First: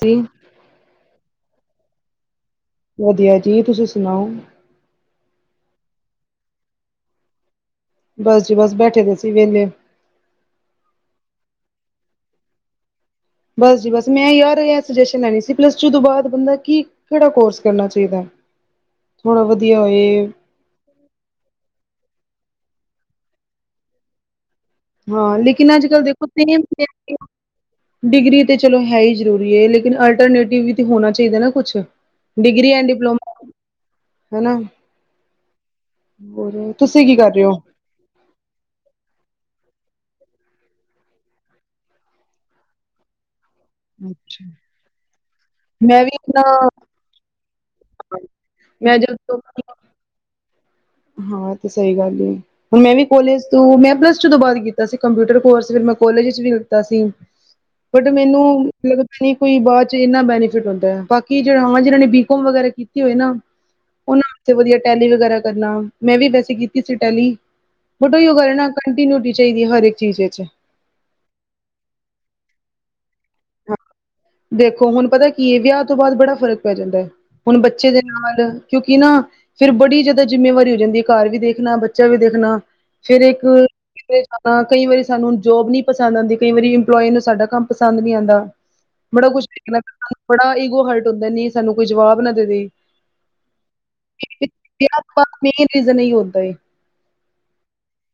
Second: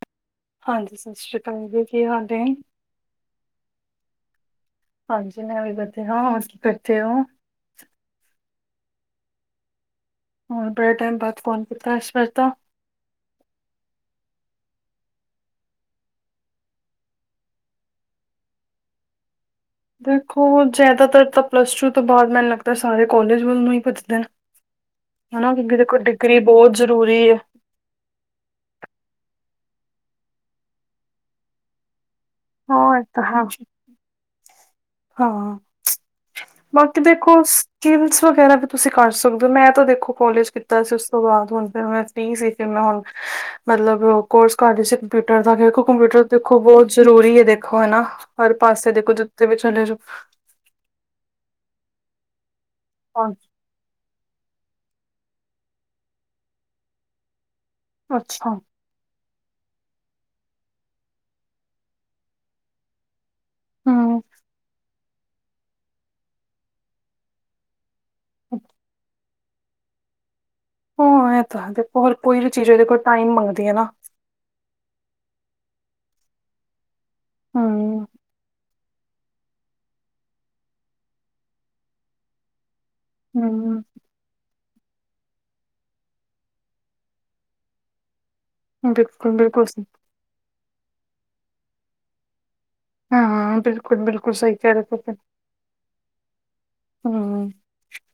ਜ [inaudible] ਹਾਂਜੀ, ਸਾਸ ਸ਼੍ਰੀ ਕਾਲ ਜੀ, ਕੀ ਹਾਲ ਏ? ਵਧੀਆ ਜੀ ਤੁਸੀ ਸੁਨਾਓ? ਹਾਂਜੀ, ਮੈਂ ਵਧੀਆ ਹਾਂ-ਹਾਂ ਹੋ ਕੀ ਕਰਦੇ ਓ? ਬਸ ਜੀ, ਬਸ ਬੈਠੇ ਦੇ ਸੀ ਵੇਲੇ। ਹੁਨ ਬੜੇ ਟੈਮ ਬਾਦ ਫੋਨ ਕੀਤਾ, ਇਸ ਵਾਰ ਤਾਂ। ਬਸ ਜੀ ਬਸ, ਮੈਂ ਯਾਰ ਐ ਸੁਜੈਸਨ ਲੈਨੀ ਸੀ, ਪਲੱਸ -ਟੂ ਤੋ ਬਾਦ ਬੰਦਾ ਕੀ ਕੇੜਾ ਕੋਰਸ ਕਰਨਾ ਚਾਈਦਾ ਏ। [inaudible] ਥੋੜਾ ਵਧੀਆ ਹੋਏ। ਦੇਖੋ ਜਾਦਾਤਰ ਤਾਂ ਪਲੱਸ -ਟੂ ਤੋਂ ਬਾਦ ਮੈਨੂੰ ਲੱਗਦਾ, ਸਾਰੇ ਕੋਲਜ ਵੱਲ ਨੂ ਈ ਭੱਜਦੇ ਨੇ। ਹਾਂ ਹਨਾ ਲੇਕਿਨ ਕਿਉਂਕਿ ਅੱਜ ਕੱਲ੍ਹ ਦੇਖੋ ਡਿਗਰੀ ਬਹੁਤ ਜ਼ਰੂਰੀ ਏ। ਡਿਗਰੀ ਤਾਂ ਚਲੋ ਹੈ ਈ ਜ਼ਰੂਰੀ ਏ ਲੇਕਿਨ ਅਲਟਰਨੇਟਿਵ ਵੀ ਹੋਨਾ ਚਾਈਦਾ ਨਾ ਕੁਛ। ਡਿਗਰੀ ਐਂਡ ਹਾਂ, ਇਹ ਡਿਪਲੋਮ ਤਾਂ ਹੈ। ਨਾ ਹਾਂ ਬਾਕੀ ਤੁਸੀਂ ਕੀ ਕਰ ਦੇਖੋ ਰਹੇ ਹੋ ਕੀਵਸ ਵਗੈਰਾ ਵੀ ਤੁਸੀਂ ਕਾਰ ਸਕਦੇ ੳ। ਮੈਂ ਤਾਂ ਦੇਖੋ ਕੋਲਜ ਕੀਤਾ ਸੀ ਉਸ ਤੋਂ ਬਾਦ ਹੁਨ ਫੇਰ ਮੈਂ ਫ੍ਰੀ ਸੀ ਕਿ ਮੈਂ ਹੁਨ [inaudible] ਮਤਲਬ ਅੱਛਾ, ਕੋਰਸ ਕਰ ਰੀ ਸੀ ਕੰਪਿਊਟਰ ਦਾ ਦੇਖੋ, ਮੈਂ ਵੀ ਕੰਪਿਊਟਰ ਦੇਖੋ ਆਪਣਾ ਬੋਤ ਜਰੂਰੀ ਐ ਦੇਖੋ। ਕੋਈ ਨਾ ਹਰ ਪਾਸੇ ਮੈਂ ਦੇਖੋ, ਜਦੋਂ ਜਿੱਥੇ ਵੀ ਚਲੇ ਜਾਉ ਹਾਂ, ਉਹ ਤੇ ਸਈ ਗੱਲ ਐ ਹੁਣ ਮੈਂ ਵੀ ਹਾਂ, ਕੋਲੇਜ ਤੂੰ ਪਲੱਸ ਟੁ ਤੋਂ ਬਾਦ ਕੀਤਾ ਸੀ ਕੰਪਿਊਟਰ ਕੋਰਸ, ਫੇਰ ਮੈਂ ਕੋਲਜ ਚ ਵੀ ਲਿੱਤਾ ਸੀ। ਬਟ, ਮੈਨੂੰ ਅੱਛਾ। ਲਗ ਬਈ ਕੋਈ ਬਾਦ ਚ ਇੰਨਾ ਬੈਨੀਫਿਟ ਹੁੰਦਾਏ ਬਾਕੀ ਜਿਨ੍ਹਾਂ ਨੇ ਹਾਂ, ਜਿਨਾਂ ਨੇ ਬੀਕੋਮ ਵਗੈਰਾ ਕੀਤੀ ਹੋਏ ਨਾ ਉਹਨਾਂ ਹੂੰ, ਵਾਸਤੇ ਵਧੀਆ ਟੈਲੀ ਵਗੈਰਾ ਕਰਨਾ, ਮੈਂ ਵੀ ਵੈਸੇ ਕੀਤੀ ਸੀ ਟੈਲੀ। ਬਟ ਓਈਓ ਗੱਲਾਂ ਏ ਨਾਂ ਕੰਟੀਿਨਿਊਟੀ ਹੋਣੀ ਚਾਈਦੀ ਹਰ ਏਕ ਚੀਜ ਚ। ਹੋਂ ਐ ਤਾਂ ਦੇਖੋ, ਹਰ ਕੋਈ ਵੀ ਚੀਜ ਓਦੇ ਕੋਲ ਟਾਈਮ ਮੰਗਦੀ ਏ ਨਾ ਦੇਖੋ, ਹੁਣ ਪਤਾ ਕੀ ਏ ਵਿਯਾ ਤੋਂ ਬਾਦ ਬੜਾ ਫਰਕ ਪੈ ਜਾਂਦੈ ਹੁਣ, ਬੱਚੇ ਦੇ ਹੂੰ, ਨਾਲ ਕਿਉਂਕਿ ਕਿ ਨਾ ਫਿਰ ਬੜੀ ਜਾਦਾ ਜਿੰਮੇਵਾਰੀ ਹੋ ਜਾਂਦੀਏ ਘਰ ਵੀ ਦੇਖਨਾਂ, ਬੱਚਾ ਵੀ ਦੇਖਨਾ ਫੇਰ ਏਕ ਹੂੰ ਕਿਥੇ ਹਾਂ, ਕਈ ਵਾਰੀ ਸਾਨੂੰ ਜੋਬ ਨੀ ਪਸੰਦ ਆਂਦੀ, ਕਈ ਇੰਪਲੋਈ ਸਾਡਾ ਕੰਮ ਪਸੰਦ ਨੀ ਆਂਦਾ। ਬੜਾ ਬਿਲਕੁਲ, ਕੁਛ ਬਿਲਕੁਲ ਦੇਖਣਾ ਸਹੀ ਪੈਂਦਾ ਬੜਾ ਈਗੋ ਹਰਟ ਹੁੰਦੈ ਨਈਂ ਸਾਨੂੰ ਕੋਈ ਜਵਾਬ ਨਾ ਦੇਦੇ। ਹਾਂ, ਬਿਲਕੁਲ-ਬਿਲਕੁਲ, ਸਈ ਕੈ ਰੇ ਤੁਸੀ। ਤੋਂ ਬਾਅਦ ਮੇਨ ਰੀਜਨ ਏਈਓ ਹੁੰਦਾ ਏ। ਹੂੰ।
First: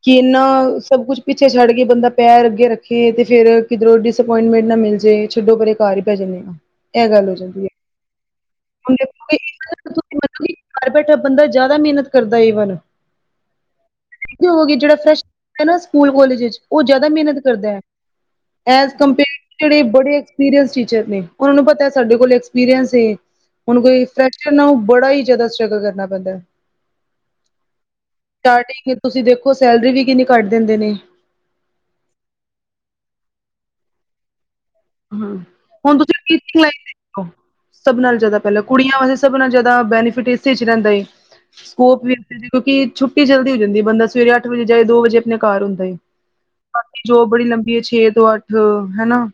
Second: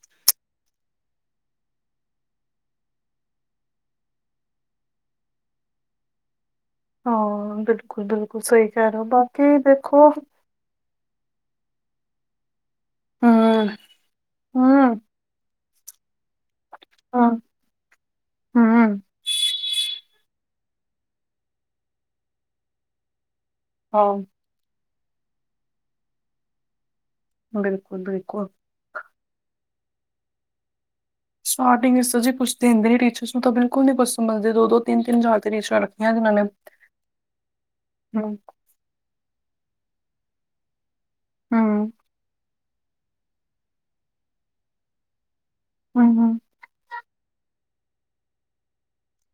ਕਿ ਇੰਨਾ ਸਭ ਕੁਛ ਪਿੱਛੇ ਛੱਡ ਕੇ ਬੰਦਾ ਪੈਰ ਅੱਗੇ ਰੱਖੇ ਤੇ ਫੇਰ ਕਿਧਰੋਂ ਡਿਸਪੋਇੰਟਮੈਂਟ ਨਾ ਮਿਲ ਜੇ। ਛੱਡੋ ਪਰੇ ਘਰ ਹੀ ਬੈ ਜਾਂਨੇ ਆ। ਇਹ ਗੱਲ ਹੋ ਹਾਂ, ਜਾਂਦੀ ਹੈ। ਬਿਲਕੁਲ-ਬਿਲਕੁਲ ਸਈ ਕੈ ਹੁਣ ਰੇਓ ਦੇਖੋਗੇ ਬਾਕੀ ਦੇਖੋ ਤੁਸੀਂ ਮੰਨੋਗੇ ਘਰ ਬੈਠਾ ਬੰਦਾ ਜਾਦਾ ਮੇਨਤ ਕਰਦਾ ਏ ਈਵਨ ਹੋ ਹੂੰ, ਵੇਖਦੇ ਓ ਜੇੜਾ ਹਾਂ, ਫਰੈਸ਼ ਨਾ ਸਕੂਲ ਕੋਲੇਜ ਚ ਓ ਜਾਦਾ ਮੇਨਤ ਹੂੰ। ਕਰਦੈ ਐਜ ਕੰਪੇਅਰ ਟੁ ਜੇੜੇ ਬੜੇ ਐਕਸਪੀਰੀਐਂਸ ਟੀਚਰ ਨੇ, ਓਨਾਂ ਨੂੰ ਪਤੈ ਸਾਡੇ ਕੋਲ ਐਕਸਪੀਰੀਐਂਸ ਏ। ਹੁਣ ਕੋਈ ਹਾਂ, ਫਰੈਕਚਰ ਨਾ ਬੜਾ ਹੀ ਜਾਦਾ ਸਟ੍ਰਗਲ ਕਰਨਾ ਪੈਂਦੈ। ਬਿਲਕੁਲ, ਬਿਲਕੁਲ ਸਟਾਰਟਿੰਗ ਚ ਤੁਸੀਂ ਦੇਖੋ, ਸੈਲਰੀ ਵੀ ਕਿੰਨੀ ਘੱਟ ਦਿੰਦੇ ਨੇ। ਸਟਾਰਟਿੰਗ ਚ ਜੀ ਕੂਛ ਦਿੰਦੇ ਹੀਨੀ, ਟੀਚਰਸ ਨੂੰ ਤਾਂ ਬਿਲਕੁਲ ਨੀ ਪਸੰਦ ਆਂਦੀ ਦੋ-ਦੋ ਤਿੰਨ-ਤਿੰਨ ਹਾਂ ਹਜ਼ਾਰ ਤੇ ਟੀਚਰਾਂ ਹੁਣ ਰੱਖੀਆਂ ਤੁਸੀਂ ਜਿਨ੍ਹਾਂ ਨੇ ਟੀਚਿੰਗ ਲਾਈਨ ਦੇਖਲੋ ਸਭ ਨਾਲ ਹੂੰ, ਜਾਦਾ ਪੈਲਾਂ ਕੁੜੀਆਂ ਵਾਸਤੇ ਸਭ ਨਾਲ ਜਾਦਾ ਬੈਨੀਫਿਟ ਇਸੇ ਚ ਰੈਂਦਾ ਏ ਹੂੰ, ਹੂੰ, ਸਕੋਪ ਵੀ ਕਿਉਂਕਿ ਛੁੱਟੀ ਜਲਦੀ ਜਾਂਦੀਏ। ਬੰਦਾ ਅੱਠ ਵਜੇ ਜਾਏ ਦੋ ਵਜੇ ਅਪਨੇ ਘਰ ਹੁੰਦਾਏ। ਹੂੰ ਬਾਕੀ ਜੋਬ ਬੜੀ ਲੰਬੀ ਏ ਛੇ ਤੋਂ ਅੱਠ, ਹਨਾ।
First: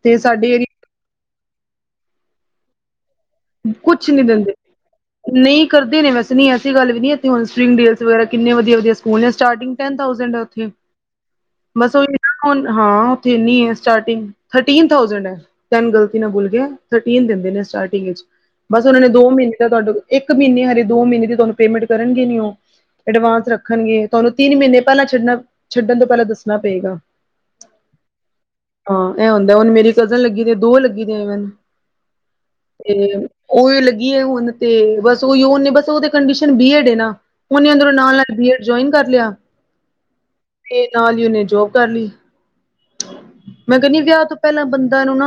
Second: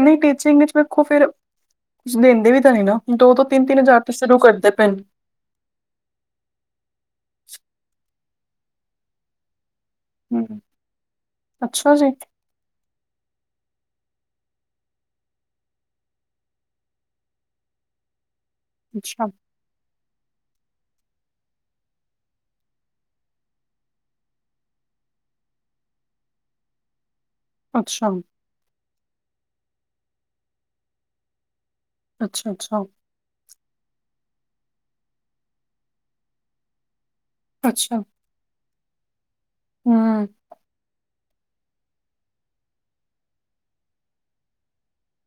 ਨਈਂ ਤੇ ਸਾਡੇ ਟੀਚਿੰਗ ਵਿੱਚ ਏਰੀਏ ਵੇਖੋ ਫਿਰ ਕੁੱਛ ਦਿੰਦੇ ਵੀ ਤਾਂ ਨਈਂ ਨਾ। ਦੋ ਤੋਂ ਤਿੰਨ ਤਿੰਨ ਹਜ਼ਾਰ ਕੁਛ ਨੀਂ ਸ਼ੁਰੂ ਦਿੰਦੇ। ਕਰਦੇ ਪਏ ਨੇ ਨਈਂ ਕਰਦੇ ਨੇ ਵੈਸੇ ਨਈਂ ਐਸੀ ਗੱਲ ਵੀ ਨਈ, ਐਥੇ ਹੁਣ ਸਪਰਿੰਗ ਡੇਲਸ ਵਗੈਰਾ ਕਿੰਨੇ ਵਧੀਆ-ਵਧੀਆ ਸਕੂਲ ਨੇ ਸਟਾਰਟਿੰਗ ਟੈਨ ਥਾਉਸੈਨੰਦ ਹੂੰ ਅਰਨਿੰਗ ਅੱਛਾ ਬਸ ਉਹੀ ਜੀ ਨਾ। ਹਾਂ, ਓਥੇ ਇਨੀ ਐ ਸਟਾਰਟਿੰਗ, ਥਰਟੀਨ ਥਾਊਜੈਂਡ ਐ। ਟੈਨ ਗਲਤੀ ਨਾਲ ਬੁਲ ਗਿਆ, ਥਰਟੀਨ ਦਿੰਦੇ ਨੇ ਸਟਾਰਟਿੰਗ ਵਿੱਚ। ਬਸ ਓਨਾ ਨੇ ਅੱਛਾ ਦੋ ਮੀਨੇ ਦਾ ਤੁਆਨੂੰ ਇੱਕ ਮੀਨੇ ਹਰੇ ਦੋ ਮੀਨੇ ਦੀ ਤੁਆਨੂੰ ਪੇਮੈਂਟ ਕਰਨਗੇ ਨੀ ਓ। ਐਡਵਾਂਸ ਰੱਖਣਗੇ ਤੁਆਨੂੰ ਤੀਨ ਮੀਨੇ ਪੈਲਾਂ ਛੱਡਣ ਛੱਡਣ ਤੋਂ ਪੈਲਾਂ ਦੱਸਣਾ ਪਏਗਾ। ਅੱਛਾ। ਹਾਂ, ਐ ਹੁੰਦਾ ਹੁਣ ਮੇਰੀ ਕਜ਼ਨ ਲੱਗੀ ਦੇ, ਦੋ ਲੱਗੀ ਦੀਏ ਈਵਨ ਅੱਛਾ ਅੱਛਾ ਤੇ ਓਈ ਲੱਗੀਏ ਹੁਣ ਤੇ ਬਸ ਓਈ ਬਸ ਓ ਕੰਡੀਸ਼ਨ ਬੀਐਡ ਏ ਨਾ। ਓਨੇ ਅੰਦਰੋਂ ਅੱਛਾ ਨਾਲ-ਨਾਲ ਬੀਏਡ ਜੋਇਨ ਕਰ ਲੇਆ। ਹੂੰ। ਤੇ ਨਾਲ ਈ ਓ ਨੇ ਜੋਬ ਕਰਲੀ। ਮੈਂ ਕੈਂਦੀ ਆਂ ਵਿਯਾ ਤੋਂ ਪੈਲਾਂ ਬੰਦਾ ਨੂੰ ਨਾ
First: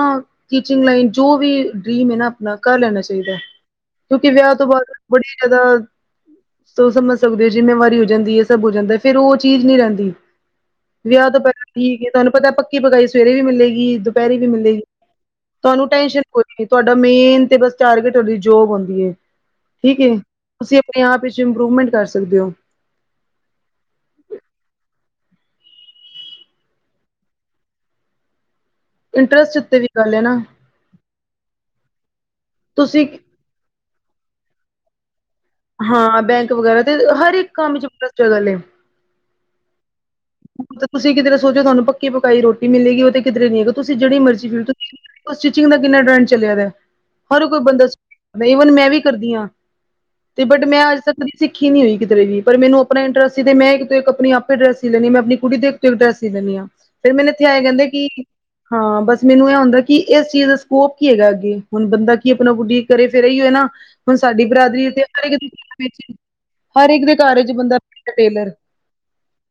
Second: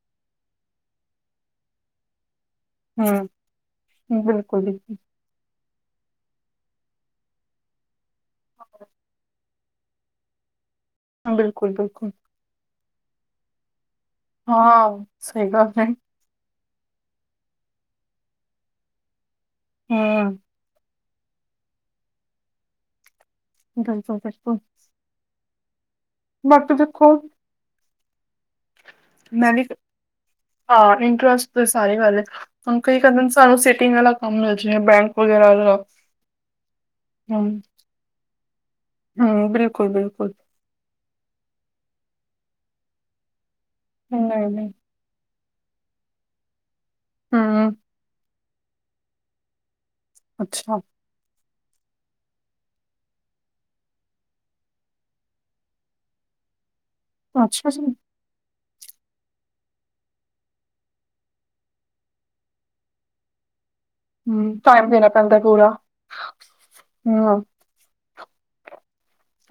ਟੀਚਿੰਗ ਲਾਈਨ ਜੋ ਵੀ ਡਰੀਮ ਏ ਨਾ ਨਾਕਾ ਲੈਨਾ ਚਾਈਦੈ, ਹੂੰ ਕਿਓਂਕਿ ਵਿਆਅ ਬਿਲਕੁਲ ਤੋਂ ਬਾਦ ਬਿਲਕੁਲ ਬੜੀ ਜਾਦਾ, ਤੋ ਸਮਜ ਸਕਦੇ ਜਿੰਮੇਵਾਰੀ ਹੋ ਜਾਂਦੀ ਏ ਸਬ ਹੋ ਜਾਂਦਾ ਫੇਰ ਓ ਚੀਜ਼ ਨੀ ਰੈਂਦੀ, ਵਿਆਅ ਹਾਂ, ਤੋਂ ਪੈਲਾਂ ਬਿਲਕੁਲ ਠੀਕ ਐ ਬਿਲਕੁਲ ਤੁਆਨੂੰ ਪਤਾ ਪੱਕੀ-ਪਕਾਈ ਸਵੇਰੇ ਵੀ ਮਿਲੇਗੀ ਦੁ ਦੁਪੈਰੇ ਵੀ ਮਿਲੇਗੀ, ਹਾਂ ਸਹੀ ਗੱਲ ਹੈ ਤੁਆਨੂੰ ਟੈਂਸ਼ਨ ਖੁਦ ਤੁਆਡਾ ਮੇਨ ਤੇ ਬਸ ਟਾਰਗੇਟ ਤੁਆਡੀ ਜੋਬ ਹੁੰਦੀ ਏ, ਠੀਕ ਏ ਹੂੰ ਤੁਸੀਂ ਆਪ ਆਪਨੇ ਆਪ ਵਿੱਚ ਇੰਪਰੂਵਮੈਂਟ ਕਰ ਸਕਦੇ ਓਂ। ਗਲਫਾ ਬੈਟ ਕੋ ਮਤ ਦੇਖੋ ਮੈਂ ਇੰਟਰਸਟ ਵੀ, ਉੱਤੇ ਗੱਲ ਹੈ ਨਾ ਹਾਂ ਇੰਟਰਸਟ ਤਾਂ ਸਾਰੇ ਕਰਲੇ ਤੁਸੀਂ [unintelligible] ਤਆਨੂੰ ਸਿਟਿੰਗ ਆਲਾ ਕੰਮ ਮਿਲਜੇਗਾ ਬੈਂਕ ਵਗੈਰਾ ਦਾ। ਹਾਂ ਬੈਂਕ ਵਗੈਰਾ ਤੇ ਹਰ ਇੱਕ ਕੰਮ ਚ ਇੰਟਰਸਟ। [unintelligible] ਹੂੰ, ਬਿਲਕੁਲ-ਬਿਲਕੁਲ। ਤੁਸੀਂ ਕਿਦਰੇ ਸੋਚੋ ਤਾਨੂੰ ਪੱਕੀ-ਪਕਾਈ ਰੋਟੀ ਮਿਲੇਗੀ ਓ ਤੇ ਕਿਦਰੇ ਨੀ ਹੈਗਾ ਤੁਸੀਂ ਜੇੜੀ ਨਹੀਂ ਮਰਜ਼ੀ ਫੀ ਨਹੀਂ ਆ ਸਟਿਚਿੰਗ ਦਾ ਕਿੰਨਾ ਟਰੈਂਡ ਚਲੇਆ ਵਾ, ਹਰ ਕੋਈ ਹੂੰ ਬੰਦਾ ਈਵਨ ਮੈਂ ਵੀ ਕਰਦੀ ਆਂ। ਤੇ ਬਟ ਅੱਛਾ ਮੈਂ ਅੱਜ ਤੱਕ ਸਿੱਖੀ ਨੀ ਹੋਈ ਕਿਦਰੇ ਵੀ ਪਰ ਮੈਨੂੰ ਆਪਨਾ ਇੰਟਰਸਟ ਸੀ ਤੇ ਮੈਂ ਇਕ ਤੋਂ ਇਕ ਆਪਨੀ ਆਪੇ ਡਰੈੱਸ ਸੀ ਲੈਨੀ ਆਂ ਮੈਂ ਆਪਨੀ ਕੁੜੀ ਦੇ ਉਤੇ ਇੱਕ ਡਰੈੱਸ ਲੈਂਨੀ ਆ, ਫਿਰ ਮੈਨੂੰ ਏਥੇ ਐਂ ਅੱਛਾ ਜੀ ਕੈਂਦੇ ਕੀ ਹਾਂ ਬਸ ਮੈਨੂੰ ਐ ਹੁੰਦਾ ਕੀ ਇਸ ਚੀਜ਼ ਦਾ ਸਕੋਪ ਕੀ ਹੈਗਾ ਅੱਗੇ ਹੁਨ ਬੰਦਾ ਕੀ ਆਪਨਾ ਬੁੱਢੀ ਘਰੇ ਫਿਰ ਏਈਓ ਨਾ ਹੁਨ ਸਾਡੀ ਹੂੰ ਬਰਾਦਰੀ ਟਾਈਮ [unintelligible] ਦੇਣਾ ਹਰ ਘਰ ਪੈਂਦਾ ਪੂਰਾ ਵਿੱਚ ਹਰ ਇੱਕ ਦੇ ਹੂੰ ਘਰ ਚ ਬੰਦਾ ਟੇਲਰ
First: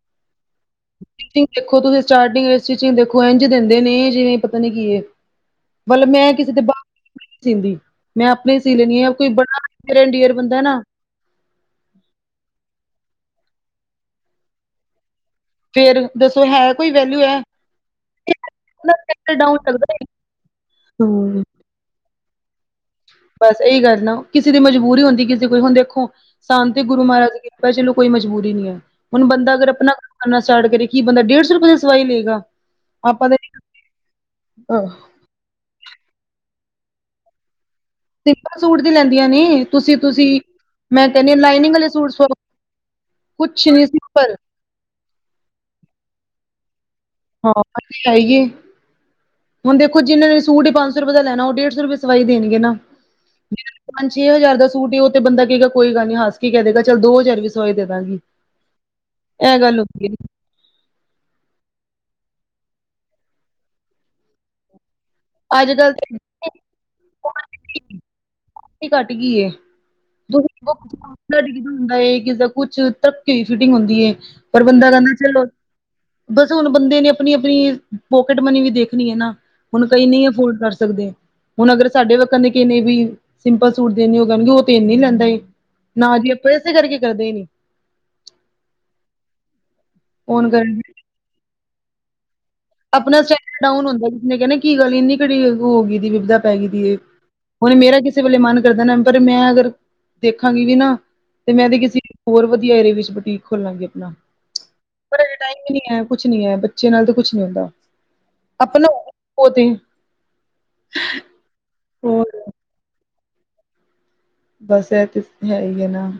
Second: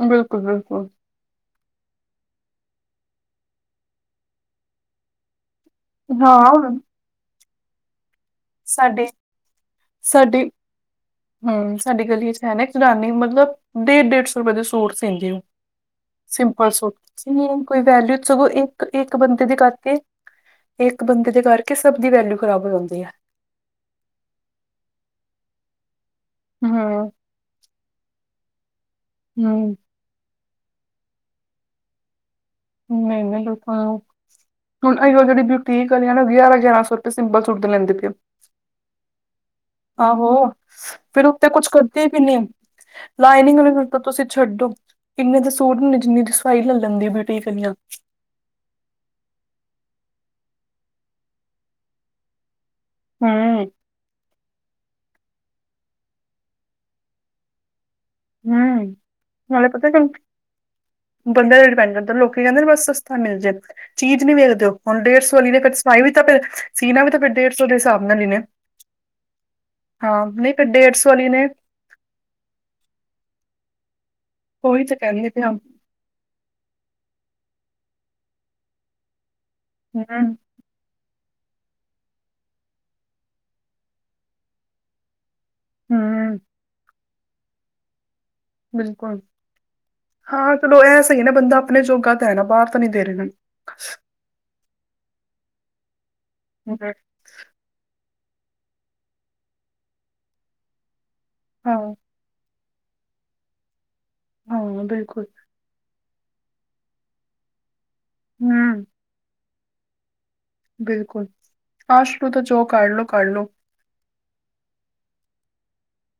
ਬਿਲਕੁਲ-ਬਿਲਕੁਲ। ਫੀਟਿੰਗ ਦੇਖੋ ਤੁਸੀਂ ਸਟਾਟਿੰਗ ਵਿੱਚ ਸਟੀਚਿੰਗ ਦੇਖੋ ਇੰਝ ਦਿੰਦੇ ਨੇ ਜਿਵੇ ਪਤਾ ਨੀ ਕੀ ਏ। ਬਲ ਮੈਂ ਕਿਸੇ ਹਾਂ ਦੇ ਬਾਰ ਦੇ [unintelligible] ਨੀ ਸੀਂਦੀ। ਮੈਂ ਆਪਨੇ ਸੀ ਲੈਨੀ ਸਾਡੇ ਆਂ, ਕੋਈ ਬੜਾ ਨੀਅਰ ਡੀਅਰ ਸਾਡੀ ਬੰਦਾ ਨਾ ਹੂੰ ਸਾਡੀ ਗਲੀ ਚ ਹੈ ਨਾ ਇਕ ਜਨਾਨੀ ਮਤਲਬ ਡੇਢ-ਡੇਢ ਸੌ ਰੁਪਏ ਦੇ ਸੂਟ ਸੀਂਦੀ ਓ। ਫੇਰ ਦੱਸੋ ਸਿੰਪਲ ਹੈ ਕੋਈ ਸੂਟ, ਵੈਲਿਊ ਹੈ ਕੋਈ ਵੈਲਿਊ ਸਗੋਂ ਇੱਕ-ਇੱਕ ਸੈਟਲ ਬੰਦੇ ਡਾਊਨ ਦੇ ਲੱਗਦਾ ਕਰਕੇ ਏ। ਇੱਕ ਬੰਦੇ ਦੇ ਹੂੰ। ਕਰਕੇ ਸਭ ਦੀ ਵੈਲਿਊ ਖ਼ਰਾਬ ਹੋ ਜਾਂਦੀ ਐ। ਬਸ ਏਈ ਗੱਲ ਨਾ ਕਿਸੇ ਦੀ ਮਜਬੂਰੀ ਹੁੰਦੀ ਕਿਸੇ ਦੀ ਕੋਈ, ਹੁਨ ਦੇਖੋ ਸਾਂਤੀ ਗੁਰੂ ਹੂੰ, ਮਾਰਾਜ ਕੀ ਪਰ ਚਲੋ ਕੋਈ ਮਜਬੂਰੀ ਨੀ ਐ, ਹੁਨ ਬੰਦਾ ਅਗਰ ਹੂੰ, ਆਪਨਾ ਕਰਨਾ ਸਟਾਟ ਕਰੇ ਕੀ ਬੰਦਾ ਡੇਢ ਸੌ ਰੁਪਏ ਦਾ ਸਵਾਈ ਲਏਗਾ। ਆਪਾਂ [unintelligible] ਤੇ ਬਿਲਕੁਲ ਹੁਨ ਏਈਓ ਜੇੜੀ ਬਿਲ ਬੁਟੀਕ ਆਲੀਆਂ ਨਾ ਵੀ ਹਜ਼ਾਰ-ਹਜ਼ਾਰ ਰਪਈਆ ਸਿੰਪਲ ਸੂਟ ਦੇ ਲੈਂਦੀ ਪਈ ਓ। ਸਿੰਪਲ ਸੂਟ ਦੀ ਲੈਂਦੀਆਂ ਨੇ। ਤੁਸੀਂ ਤੁਸੀਂ ਆਹੋ, ਮੈਂ ਫਿਰ ਕਹਿੰਦੀ ਹਾਂ ਉਤੇ ਕੁਛ ਲਾਈਨਿੰਗ ਵਾਲੇ ਕਰਦੇ ਸੂਟ ਵੀ ਸਵਾ ਨਈਂ। ਲਾਈਨਿੰਗ ਕੁਛ ਨੂੰ ਨੀ ਤੇ ਤੁਸੀਂ ਸਿੰਪਲ ਛੱਡੋ, ਇੰਨੇ ਦਾ ਸੂਟ ਨਈ ਜਿੰਨੀ ਦੀ ਸਵਾਈ ਲੈ ਲੈਂਦੀ ਓ ਹਾਂ। ਚਾਈਏ, ਹੁਨ ਦੇਖੋ ਜਿਨਾਂ ਨੇ ਸੂਟ ਪੰਜ ਸੌ ਰੁਪਏ ਦਾ ਲੈਨਾ ਓ ਡੇਢ ਸੌ ਰੁਪਏ ਸਵਾਈ ਦੇਨਗੇ ਨਾ। ਹੂੰ, ਪੰਜ ਹਜ਼ਾਰ ਦਾ ਸੂਟ ਏ ਓ ਤੇ ਬੰਦਾ ਕਏਗਾ ਕੋਈ ਗੱਲ ਨੀ ਹੱਸ ਕੇ ਕੈ ਦੇਗਾ ਚੱਲ ਦੋ ਹਜ਼ਾਰ ਵੀ ਸਵਾਈ ਦੇਂਦਾ ਗੀ। ਹੂੰ, ਨਾਲੇ ਪਤਾ ਤਾਨੂੰ ਬੰਦਿਆਂ ਦਾ ਡਿਪੈਂਡ ਕਰਦਾ ਲੋਕੀ ਕੈਂਦੇ ਨੇ ਬਸ ਸਸਤਾ ਮਿਲ ਜੇ, ਚੀਜ਼ ਨੀ ਵੇਖਦੇ ਓ ਹੁਨ ਡੇਡ ਸੋ [unintelligible] ਅੱਜ ਫਿਰ ਕੱਲ ਸਲਾਈ ਵੀ ਤੇ ਤਾਂ ਫਿਰ ਸੀਨਾ ਵੀ ਤਾਂ ਫਿਰ ਡੇਢ ਸੌ ਦੇ ਹਿਸਾਬ ਨਾਲ ਈ ਨਾ ਘੱਟ ਗਈ ਏ ਹਾਂ ਨਈਂ ਇਕ ਡੇਢ ਸੌ ਆਲੀ ਨੇ ਹੁੰਦਾ ਏ ਕਿਸੇ ਦਾ ਕੁਛ ਧੱਕੇ ਦੀ ਫਿਟਿੰਗ ਹੁੰਦੀ ਏ, ਪਰ ਉਹੀ ਬੰਦਾ ਤਾਂ ਕੈਂਦਾ ਕਹਿੰਦੇ ਪਏ ਚਲੋ ਹਾਂ ਬਸ ਹੁਨ ਬੰਦੇ ਨੇ ਆਪਨੀ-ਆਪਨੀ ਪੋਕਟ ਮਨੀ ਵੀ ਦੇਖਨੀ ਐ ਨਾ। ਕੋਈ ਨੀ ਹੂੰ ਅਫੋਰਡ ਕਰ ਸਕਦੇ। ਹੁਣ ਅਗਰ ਸਾਡੇ ਲੋਕਾ ਨੇ ਕਿੰਨੇ ਵੀ ਸਿੰਪਲ ਸੂਟ ਦੇਣੇ ਜਾਣਗੇ ਉਹ ਤੇ ਇੰਨੇ ਲੈਂਦੇ ਨਾ ਜੀ ਹੂੰ ਆਪਾਂ ਇਸੇ ਕਰਕੇ ਕਰਦੇ ਨੀ। ਬਿਲਕੁਲ, ਫੋਨ ਹਾਂ ਕਰਨ ਚਲੋ ਇਹ ਸਹੀ ਨਾ ਬੰਦਾ ਆਪਣੇ ਜੋਗਾ ਤਾਂ ਹੈ ਨਾ ਬਾਹਰ ਤਾਂ ਨਹੀਂ ਦੇ ਰਹੇ ਆਪਣਾ ਹਨ ਸਟੈਂਡਰਡ ਡਾਊਨ ਹੁੰਦਾ ਜੀ, ਕਿਸ ਨੇ ਕਹਿਣਾ ਕੀ ਗੱਲ ਇੰਨੀ ਕਿਹੜੀ ਹੋ ਗਈ ਵਿਭਦਾ ਪੈ ਗਈ ਸੀ ਇਹ ਹੁਣ ਮੇਰਾ ਕਿਸੇ ਵੇਲੇ ਮਨ ਕਰਦਾ ਨਾ ਪਰ ਮੈਂ ਅਗਰ ਦੇਖਾਂਗੀ ਵੀ ਨੀ ਨਾ ਤੇ ਮੈਂ ਤੇ ਹਾਂ ਕਿਸੀ- ਹੋਰ ਵਧੀਆਂ ਏਰੇ ਵਿੱਚ ਬੁਟੀਕ ਖੋਲਾਂਗੀ ਆਪਣਾ। ਹਾਂ ਪਰ ਬਿਲਕੁਲ‌। ਹਜੇ ਟਾਈਮ ਈ ਨੀ ਕੁਛ ਨੀ ਐ, ਬੱਚੇ ਨਾਲ਼ ਤੇ ਕੁਛ ਨੀ ਹੁੰਦਾ, ਹੂੰ ਆਪਣਾ [unintelligible] ਓ ਤੇ ਬਿਲਕੁਲ, ਆਸ਼ਟੂ ਹੋਰ ਤੋ ਜੋ ਕਰ ਲੋ ਕਰ ਲੋ ਬਸ ਏ ਤੇ ਹੈ ਈ ਏ ਨਾ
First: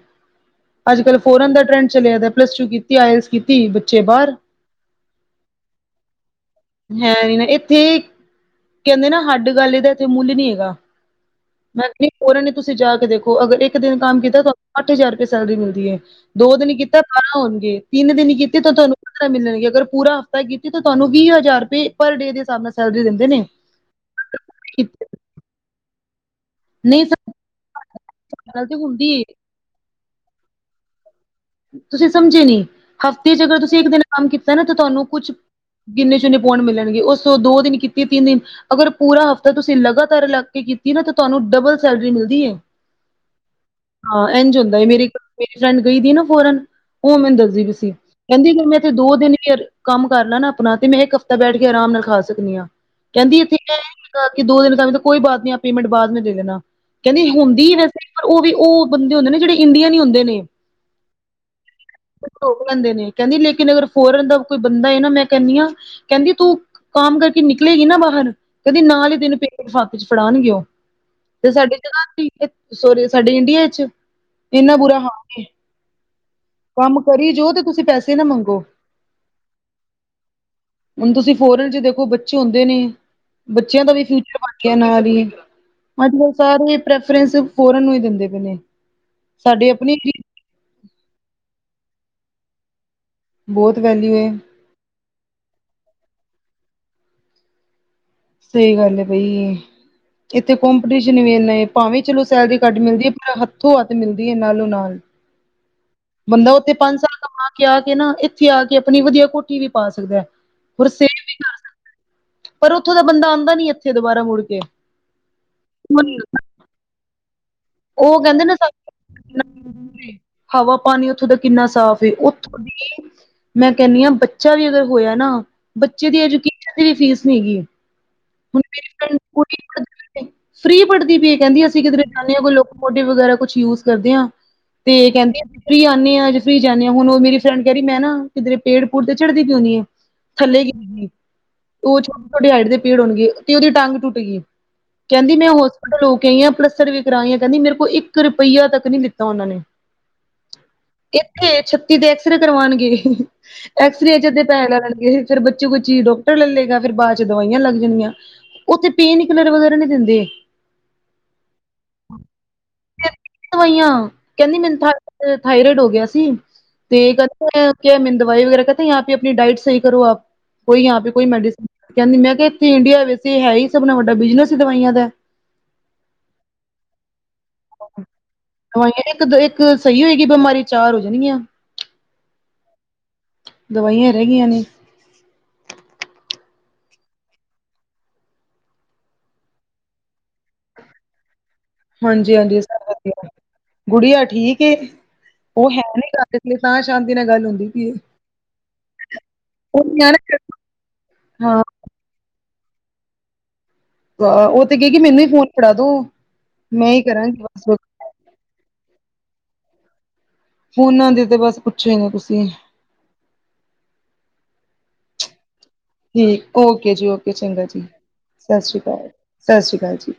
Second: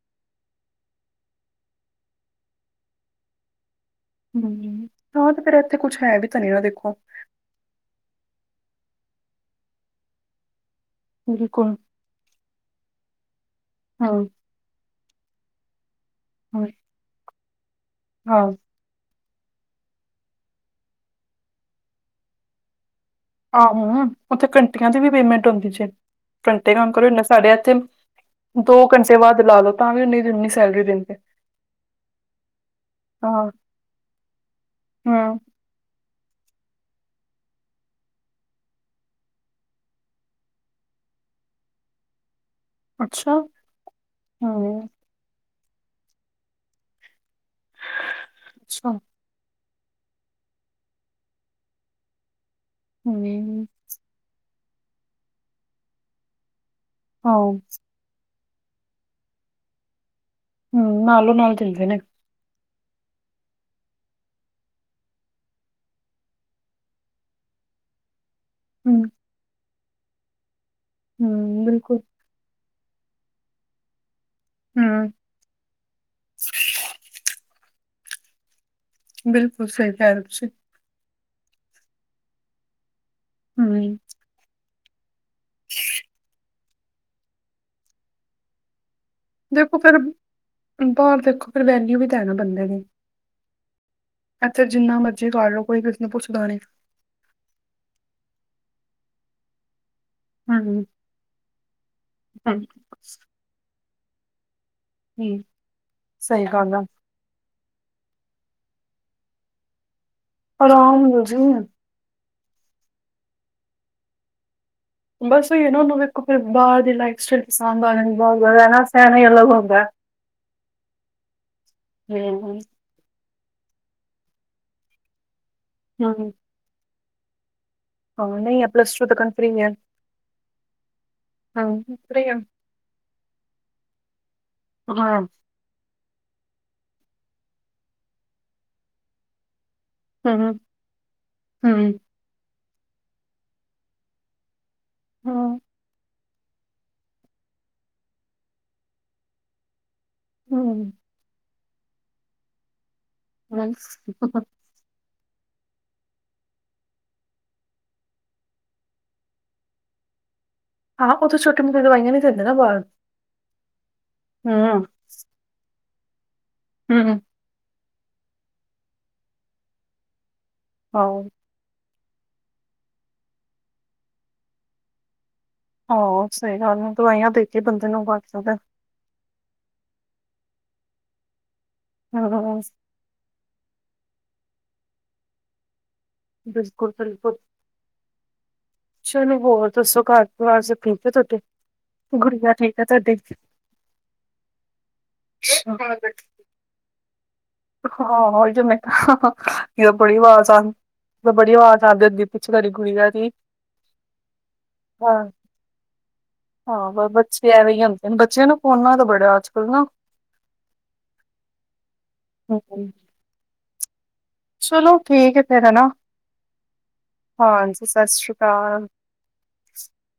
ਅੱਜ-ਕੱਲ੍ਹ ਫੋਰਨ ਦਾ ਟਰੈਂਡ ਚਲਿਆ ਦਾ ਪਲੱਸ ਟੂ ਕੀਤੀ ਆਈਲੈਸ ਕੀਤੀ ਬੱਚੇ ਬਾਰ। ਹੂੰ ਹਾਂ ਤੇ ਫ਼ੇਰ ਇੱਥੇ ਕੁੱਛ ਹੈ ਵੀ ਤਾਂ ਨੀ ਦੇ ਹੈਂ ਨੀ ਨਾ ਇੱਥੇ ਕਹਿੰਦੇ ਨਾ ਹੱਡ ਗੱਲ ਦਾ ਇਹ ਦਾ ਇੱਥੇ ਮੁੱਲ ਨੀ ਹੈਗਾ ਬਿਲਕੁਲ ਬਲ ਕੇ ਫ਼ੋਰਨ ਚ ਤੁਸੀਂ ਜਾ ਕੇ ਦੇਖੋਂ ਅਗਰ ਇੱਕ ਦਿਨ ਹਾਂ ਕੰਮ ਕੀਤਾ ਤੁ ਅੱਠ ਹਜ਼ਾਰ ਰੁਪਏ ਸੈਲਰੀ ਮਿਲਦੀ ਏ, ਦੋ ਹਾਂ ਦਿਨ ਕੀਤਾ ਬਾਰਾਂ ਹੋਣਗੇ ਤਿੰਨ ਦਿਨ ਹਾਂ ਕੀਤੀ ਤਾਂ ਤੁਹਾਨੂੰ ਮਿਲਣਗੇ ਅਗਰ ਪੂਰਾ ਹਫ਼ਤਾ ਕੀਤੀ ਤਾਂ ਤੁਹਾਨੂੰ ਵੀਹ ਹਜ਼ਾਰ ਰੁਪਏ ਪਰ ਡੇ ਦੇ ਸਾਬ ਨਾਲ਼ ਸੈਲਰੀ ਦਿੰਦੇ ਨੇ। ਆਹੋ ਉੱਥੇ ਘੰਟੀਆਂ ਦੀ ਵੀ ਪੇਮੈਂਟ ਹੁੰਦੀ ਜੇ। ਘੰਟੇ ਕੰਮ ਨਹੀਂ ਕਰੋ ਨਾ ਸਰ ਸਾਡੇ ਇੱਥੇ, ਗੱਲ ਤੇ ਦੋ ਹੁੰਦੀ ਘੰਟੇ ਏ ਵੱਧ ਲਾ ਲਓ ਤਾਂ ਵੀ ਓਨੀ ਦੀ ਓਨੀ ਸੈਲਰੀ ਦਿੰਦੇ। ਤੁਸੀਂ ਸਮਝੇ ਨੀ ਹਫ਼ਤੇ ਚ ਹਾਂ ਅਗਰ ਤੁਸੀਂ ਇੱਕ ਦਿਨ ਕੰਮ ਕੀਤਾ ਨਾ ਤਾਂ ਤੁਹਾਨੂੰ ਕੁਛ ਹਮ ਗਿੰਨੇ ਚੁਣੇ ਪਾਉਂਡ ਮਿਲਣਗੇ, ਉਹ ਸੋ ਦੋ ਦਿਨ ਕੀਤੀ ਤਿੰਨ ਦਿਨ ਅਗਰ ਪੂਰਾ ਹਫ਼ਤਾ ਤੁਸੀਂ ਲਗਾਤਾਰ ਲੱਗ ਕੇ ਕੀਤੀ ਨਾ ਤਾਂ ਤੁਹਾਨੂੰ ਡਬਲ ਸੈਲਰੀ ਮਿਲਦੀ ਏ। ਅੱਛਾ ਹਾਂ ਇੰਝ ਹੁੰਦਾ ਹਮ ਏ ਮੇਰੀ ਇੱਕ ਮੇਰੀ ਫਰੈਂਡ ਗਈ ਪੀ ਨਾ ਫੋਰਨ ਉਹ ਮੈਨੂੰ ਦੱਸਦੀ ਵੀ ਸੀ ਕਹਿੰਦੀ ਕਿ ਮੈਂ ਇਥੇ ਅੱਛਾ ਦੋ ਦਿਨ ਯਾ ਕੰਮ ਕਰ ਲਾ ਨਾ ਆਪਣਾ ਤੇ ਮੈਂ ਇੱਕ ਹਫ਼ਤਾ ਬੈਠ ਕੇ ਆਰਾਮ ਨਾਲ ਖਾ ਸਕਦੀ ਆ, ਕਹਿੰਦੀ ਇੱਥੇ ਹਮ ਐ ਨੀ ਕੀ ਦੋ ਦਿਨ ਤਾ ਵੀ ਤਾਂ ਕੋਈ ਬਾਤ ਨੀ ਆਪ ਪੇਮੈਂਟ ਬਾਅਦ ਮੇਂ ਲੈ ਲੈਣਾ ਕਹਿੰਦੀ ਹਾਂ ਹਮ ਹੁੰਦੀ ਵੈਸੇ ਪਰ ਉਹ ਵੀ ਉਹ ਬੰਦੇ ਹੁੰਦੇ ਨੇ ਜਿਹੜੇ ਇੰਡੀਅਨ ਈ ਹੁੰਦੇ ਨੇ ਹੂ ਨਾਲੇ-ਨਾਲ ਚੱਲਦੇ ਨੇ ਓ ਰੋਕ ਲੈਂਦੇ ਨੇ ਕਹਿੰਦੀ ਲੇਕਿਨ ਅਗਰ ਫੋਰਨ ਦਾ ਕੋਈ ਬੰਦਾ ਏ ਨਾ ਮੈਂ ਕਹਿੰਨੀ ਆ ਕਹਿੰਦੀ ਤੂੰ ਕਾਮ ਕਰਕੇ ਨਿਕਲੇਗੀ ਨਾ ਬਾਹਰ ਕਹਿੰਦੀ ਹਮ ਨਾਲ ਹੀ ਤੈਨੂੰ ਪੇਮੈਂਟ ਹੱਥ ਚ ਫੜਾਣਗੇ ਓ, ਤੇ ਹਮ ਸਾਡੇ ਚ ਨ ਬਿਲਕੁਲ ਆ ਅਤ ਸੌਰੀ ਸਾਡੇ ਇੰਡੀਆ ਚ, ਇੰਨਾ ਬੁਰਾ ਹਮ ਹਾਲ ਏ ਕੰਮ ਕਰੀ ਜਾਉ ਤੇ ਤੁਸੀਂ ਪੈਸੇ ਨਾ ਮੰਗੋ। ਬਿਲਕੁਲ ਸਹੀ ਕਹਿ ਰਹੇ ਓ ਤੁਸੀ। ਹੁਣ ਤੁਸੀਂ ਫੋਰਨ ਚ ਦੇਖੋ ਬੱਚੇ ਹੁੰਦੇ ਨੇ ਬੱਚਿਆਂ ਦਾ ਹਮ ਵੀ ਫਿਊਚਰ ਬਣ [unintelligible] ਵੀ ਅੱਜ ਕੱਲ੍ਹ ਸਾਰੇ ਪ੍ਰੈਫਰੈਂਸ ਫੋਰਨ ਨੂੰ ਈ ਦਿੰਦੇ ਪਏ ਨੇ। ਸਾਡੀ ਦੇਖੋ ਆਪਣੀ ਫਿਰ ਬਾਹਰ ਦੇਖੋ ਫਿਰ ਵੈਲਿਊ ਵੀ ਤਾਂ ਹੈ ਨਾ ਬੰਦੇ ਦੀ। ਬੋਤ ਵੈਲਿਊ ਏ। ਇੱਥੇ ਜਿੰਨਾ ਮਰਜ਼ੀ ਕਰ ਲੋ ਕੋਈ ਕਿਸੇ ਨੂੰ ਪੁੱਛਦਾ ਨੀ। ਸਹੀ ਗੱਲ ਆ ਬਈ ਏ। ਇੱਥੇ ਹਮ ਕੋਂਪੀਟੀਸ਼ਨ ਵੀ ਏਨਾ ਏ ਭਾਵੇਂ ਚਲੋ ਸੈਲਰੀ ਹਮ ਘੱਟ ਮਿਲਦੀ ਐ, ਪਰ ਹੱਥੋਂ-ਹੱਥ ਮਿਲਦੀ ਐ ਨਾਲੋਂ-ਨਾਲ। ਹੂੰ। ਬੰਦਾ ਉੱਥੇ ਪੰਜ ਸਾਲ ਕਮਾ ਕੇ ਆ ਕੇ ਨਾ ਇੱਥੇ ਆ ਕੇ ਆਪਣੀ ਵਧੀਆ ਕੋਠੀ ਵੀ ਪਾ ਸਕਦਾ। ਹੋਰ ਆਰਾਮ ਸੇਵ ਨਾਲ਼ ਵੀ ਜੀ। ਕਰ ਸਕਦਾ ਪਰ ਓਥੋ ਦਾ ਬੰਦਾ ਆਂਦਾ ਨੀ ਐਥੇ ਦੁਬਾਰਾ ਮੁੜ ਕੇ। ਬਸ ਓਈਓ ਨਾ ਓਹਨੂੰ ਵੇਖੋ ਫੇਰ ਬਾਰ ਦੇ ਲਾਈਫ ਸਟਾਈਲ। ਪਸੰਦ ਆ ਜਾਂਦੀ ਓ ਬਹੁਤ ਕੇਂਦੇ ਨੇ ਜ਼ਿਆਦਾ ਰਹਿਣਾ ਸਹਿਣਾ ਹੀ ਅਲੱਗ ਹੁੰਦਾ ਹੈ। [unintelligible] ਹਵਾ ਪਾਨੀ ਓਥੋਂ ਦਾ ਕਿੰਨਾ ਸਾਫ਼। ਤੇ ਓਥੋ ਹੂੰ ਦੀ ਮੈਂ ਕੇਂਨੀ ਆ ਬੱਚਾ ਵੀ ਅਗਰ ਹੋਆ ਨਾ ਬੱਚੇ ਦੀ ਹੂੰ ਐਜੂਕੇਸ਼ਨ ਦੀ ਵੀ ਫੀਸ ਨੀ ਹੈਗੀ। ਹਾਂ ਨਹੀਂ ਹੈ ਪਲੱਸ ਟੂ ਤੱਕ ਫ੍ਰੀ ਹੈ [unintelligible] ਫ੍ਰੀ ਪੜਦੀ ਪਈ ਏ ਹਾਂ ਕੇਂਦੀ ਅਸੀ ਕਿਧਰੇ ਫ੍ਰੀ ਹੈ ਜਾਂਨੇ ਕੋਈ ਕੋਡੀ ਵਗੈਰਾ ਕੁਛ ਯੂਜ਼ ਕਰਦੇ ਆ ਤੇ ਹਾਂ ਕੈਂਦੀ ਐ ਫਰੀ ਆਂਨੇ ਆ ਅੱਜ ਫਰੀ ਜਾਂਨੇ ਹੁਨ ਓ ਮੇਰੀ ਫਰੈਂਡ ਕੇ ਰੀ ਮੈਂ ਨਾ ਕਿਧਰੇ ਪੇੜ- ਪੂੜ ਤੇ ਚੜਦੀ ਪਈ ਹੋਨੀ ਏ। ਹੂੰ ਹੂੰ ਥੱਲੇ ਗਿਰ ਗੀ ਓ ਛੋਟੇ ਛੋਟੇ ਹਾਈਟ ਦੇ ਪੇੜ ਹੋਨਗੇ ਓਦੀ ਟੰਗ ਟੁੱਟ ਗੀ। ਕੇਂਦੀ ਮੈਂ ਹਾਂ ਹੋਸਪੀਟਲ ਹੋ ਕੇ ਆਈ ਆ ਪਲਸਤਰ ਵੀ ਕਰਾ ਆਈ ਆ ਕੈਂਦੀ ਮੇਰੇ ਕੋਲ ਇੱਕ ਰੁਪਈਆ ਤੱਕ ਨੀ ਲਿਤਾ ਓਨਾ ਨੇ। ਹੂੰ। ਐਥੇ ਛੱਤੀ ਦੇ ਐਕਸਰੇ ਕਰਵਾਂਨਗੇ ਹਾਂ ਐਕਸਰੇ ਚ ਅੱਧੇ ਪੈਸੇ ਲੈ ਲੇਂਗੇ। ਫੇਰ ਬੱਚੀ ਕੋਇ ਚੀਜ ਡੋਕਟਰ ਲੈ ਲੇਗਾ ਫੇਰ ਬਾਦ ਚ ਦਵਾਈਆਂ ਲੱਗ ਜਨਗੀਆਂ। ਓਥੇ ਪੇਨ ਕੀਲਰ ਵਗੈਰਾ ਨੀ ਦਿੰਦੇ। ਹਾਂ ਓਥੋ ਛੋਟੋ ਮੋਟ ਦਵਾਈਆਂ ਨੀ ਦੇਂਦੇ ਨਾ ਬਾਰ ਹੂੰ। ਥਾਈਰਈਡ ਹੋ ਗਆ ਸੀ ਤੇ ਹੂੰ ਕਦ ਕਆ ਮਿੰਨ ਦਵਾਈ ਵਗੈਰਾ ਕੇ ਤੇ ਯਾ ਪੇ ਅਪਨੀ ਡਾਈਟ ਵਗੈਰਾ ਸਹੀ ਕਰੋ ਆਪ ਕੋਈ ਯਾਹਾ ਹਾਂ ਪੇ ਕੋਈ ਮੈਡੀਸੀਨ ਕੈਂਦੀ ਮੈਂ ਕਯਾ ਐਥੇ ਇੰਡੀਆ ਵਿੱਚ ਤੇ ਹੇ ਹੀ ਸਭ ਨਾਲ ਵੱਡਾ ਬਿਜਨਸ ਹੀ ਦਵਾਈਆਂ ਦਾ ਐ। ਹਾ ਸਹੀ ਗੱਲ ਐ ਦਵਾਈਆਂ ਦੇਕੇ ਬੰਦੇ ਨੂੰ ਵੱਧ ਸਕਦੈ। ਦਵਾਈਆਂ ਇੱਕ ਇੱਕ ਸਹੀ ਹੋਏਗੀ ਬਿਮਾਰੀ ਚਾਰ ਹੋ ਜਨਗੀਆਂ। ਹਾਂ। ਦਵਾਇਆਂ ਰੇ ਗਈਯਾ ਨੇ ਬਿਲਕੁਲ ਬਿਲਕੁਲ। ਚਲੋ ਹੋਰ ਦੱਸੋ ਘਾਰ ਪਰਵਾਰ ਸਭ ਠੀਕ ਐ ਤੁਆਡੇ? ਹਾਂਜੀ ਹਾਂਜੀ ਸਬ ਵਧੀਆ ਗੁੜੀਆ ਠੀਕ ਏ ਓ ਹੈ ਤੁਹਾਡੀ ਨੀ ਘਰ। ਤੇ ਤਾ ਸ਼ਾਂਤੀ ਨਾਲ ਗੱਲ ਹੁੰਦੀ। ਪਈ ਏ ਹਾਂ ਓਇ ਤੇ ਮੈਂ ਉਹ ਕਾ ਬੜੀ ਨਿਆਣੇ ਵਾਜ ਆਂ ਬੜੀ ਹਾਂ ਵਾਜ ਆਗੇ ਦੀ ਪਿੱਛੇ ਤਾਡੀ ਗੁੜੀਯਾ ਦੀ ਹਾ ਓ ਤੇ ਕੇ ਗੀ ਮੈਨੂੰ ਈ ਹਾਂ ਫੋਨ ਫੜਾ ਦੋ ਮੈਂ ਈ ਕਰਾਂਗੀ ਬਸ ਹੋਰ ਐਨੂੰ ਬੱਚਿਆਂ ਨੂੰ ਫੋਨਾ ਦਾ ਬੜਾ ਅੱਜ ਕਲ ਨਾ ਫੋਨਾ ਦੀ ਤੇ ਬਸ ਪੁੱਛੋ ਈ ਨਾ ਤੁਸੀ। ਹੂੰ। ਚਲੋ ਠੀਕ ਏ ਫੇਰ ਹਨਾ। ਠੀਕ ਓਕੇ ਜੀ, ਓਕੇ ਚੰਗਾ ਜੀ ਹਾਂਜੀ ਸਤਿ ਸ੍ਰੀ ਅਕਾਲ ਸਸਰੀ ਕਾਲ- ਸਸਰੀ ਕਾਲ ਜੀ।